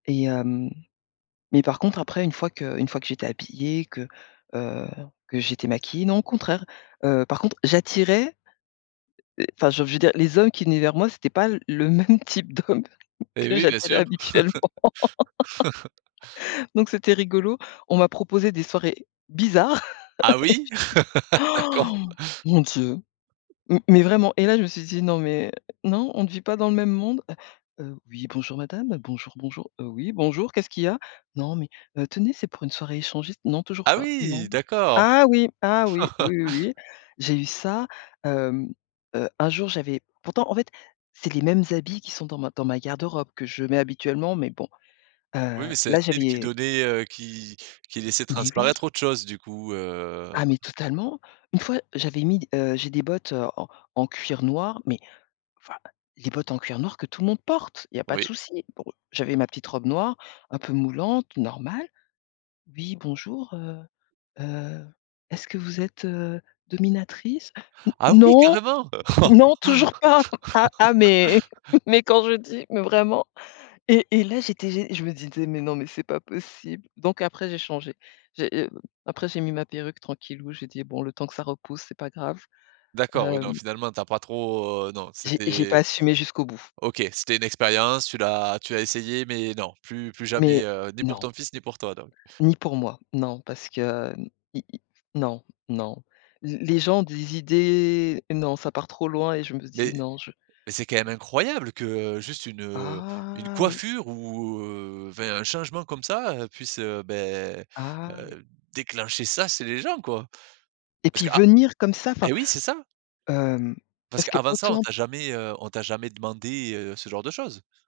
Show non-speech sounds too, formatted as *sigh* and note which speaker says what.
Speaker 1: Et hem mais par contre après une fois que une fois que j'étais habillée, que, heu, que j'étais maquillée non au contraire, heu, par contre j'attirais, heu enfin, je veux je veux dire les hommes qui venaient vers moi, c'était pas le le même type d'hommes,
Speaker 2: Et
Speaker 1: que
Speaker 2: oui bien
Speaker 1: j'attirais
Speaker 2: sûr.
Speaker 1: habituellement.
Speaker 2: *laughs*
Speaker 1: *laughs* Donc c'était rigolo, on m'a proposé des soirées bizarres.
Speaker 2: Ah oui?
Speaker 1: *laughs*
Speaker 2: *laughs* D'accord.
Speaker 1: Han! Mon Dieu, m mais vraiment et là je me suis dit: «Non mais non, on ne vit pas dans le même monde», heu, «Oui bonjour madame. Bonjour, bonjour.» «Heu, oui bonjour, qu'est-ce qu'il y a?» «Non mais heu, tenez c'est pour une soirée échangiste.» «Non toujours
Speaker 2: Ah
Speaker 1: pas,
Speaker 2: oui,
Speaker 1: non».
Speaker 2: d'accord.
Speaker 1: Ah oui ah oui, oui, oui, oui,
Speaker 2: *laughs*
Speaker 1: j'ai eu ça. Hem heu, un jour j'avais pourtant en fait, c'est les mêmes habits qui sont dans ma dans ma garde-robe, que je mets habituellement mais bon,
Speaker 2: Oui,
Speaker 1: heu,
Speaker 2: mais c'est un
Speaker 1: là
Speaker 2: style qui
Speaker 1: j'avais
Speaker 2: donnait, heu qui qui laissait
Speaker 1: Mais oui.
Speaker 2: transparaître autre chose du coup, heu
Speaker 1: Ah mais totalement! Une fois, j'avais mis d heu, j'ai des bottes, heu, en en cuir noir mais enfin, les bottes en cuir noir que tout le monde porte, il y a pas de
Speaker 2: Oui.
Speaker 1: souci. Bon j'avais ma petite robe noire, un peu moulante, normale. «Oui bonjour, heu heu, est-ce que vous êtes, heu, dominatrice?» *gasps*
Speaker 2: Ah oui
Speaker 1: «Non,
Speaker 2: carrément!
Speaker 1: non toujours pas!» *chuckles* Ah ah, mais
Speaker 2: *laughs*
Speaker 1: *chuckles* mais quand je dis, mais vraiment et et là j'étais gé je me disais: «Mais non mais c'est pas possible», donc après j'ai changé, j'ai, heu, après j'ai mis ma perruque tranquillou, j'ai dit: «Bon le temps que ça repousse c'est pas grave».
Speaker 2: D'accord, oui non,
Speaker 1: Hem
Speaker 2: finalement tu as pas trop, heu, non
Speaker 1: J'ai j'ai pas
Speaker 2: c'était
Speaker 1: assumé jusqu'au bout.
Speaker 2: OK, c'était une expérience, tu l'as tu as essayé, mais non, plus plus
Speaker 1: Mais
Speaker 2: jamais, heu, ni pour
Speaker 1: non.
Speaker 2: ton fils, ni pour toi donc.
Speaker 1: Ni pour moi, non parce que i i non, non, l les gens ont des idées non ça part trop loin et je me dis
Speaker 2: Mais
Speaker 1: non, je
Speaker 2: mais c'est quand même
Speaker 1: je
Speaker 2: incroyable que, juste une, heu, une
Speaker 1: Ah oui.
Speaker 2: coiffure ou heu enfin un changement comme ça, heu, puisse, heu beh,
Speaker 1: Ah oui.
Speaker 2: heu, déclencher ça c'est les gens quoi!
Speaker 1: Et
Speaker 2: Parce
Speaker 1: puis
Speaker 2: que à
Speaker 1: venir comme ça enfin,
Speaker 2: et oui c'est ça, heu,
Speaker 1: hem
Speaker 2: parce
Speaker 1: parce
Speaker 2: que avant ça on
Speaker 1: qu'autant
Speaker 2: t'a jamais, heu on t'a jamais demandé, heu, ce genre de choses?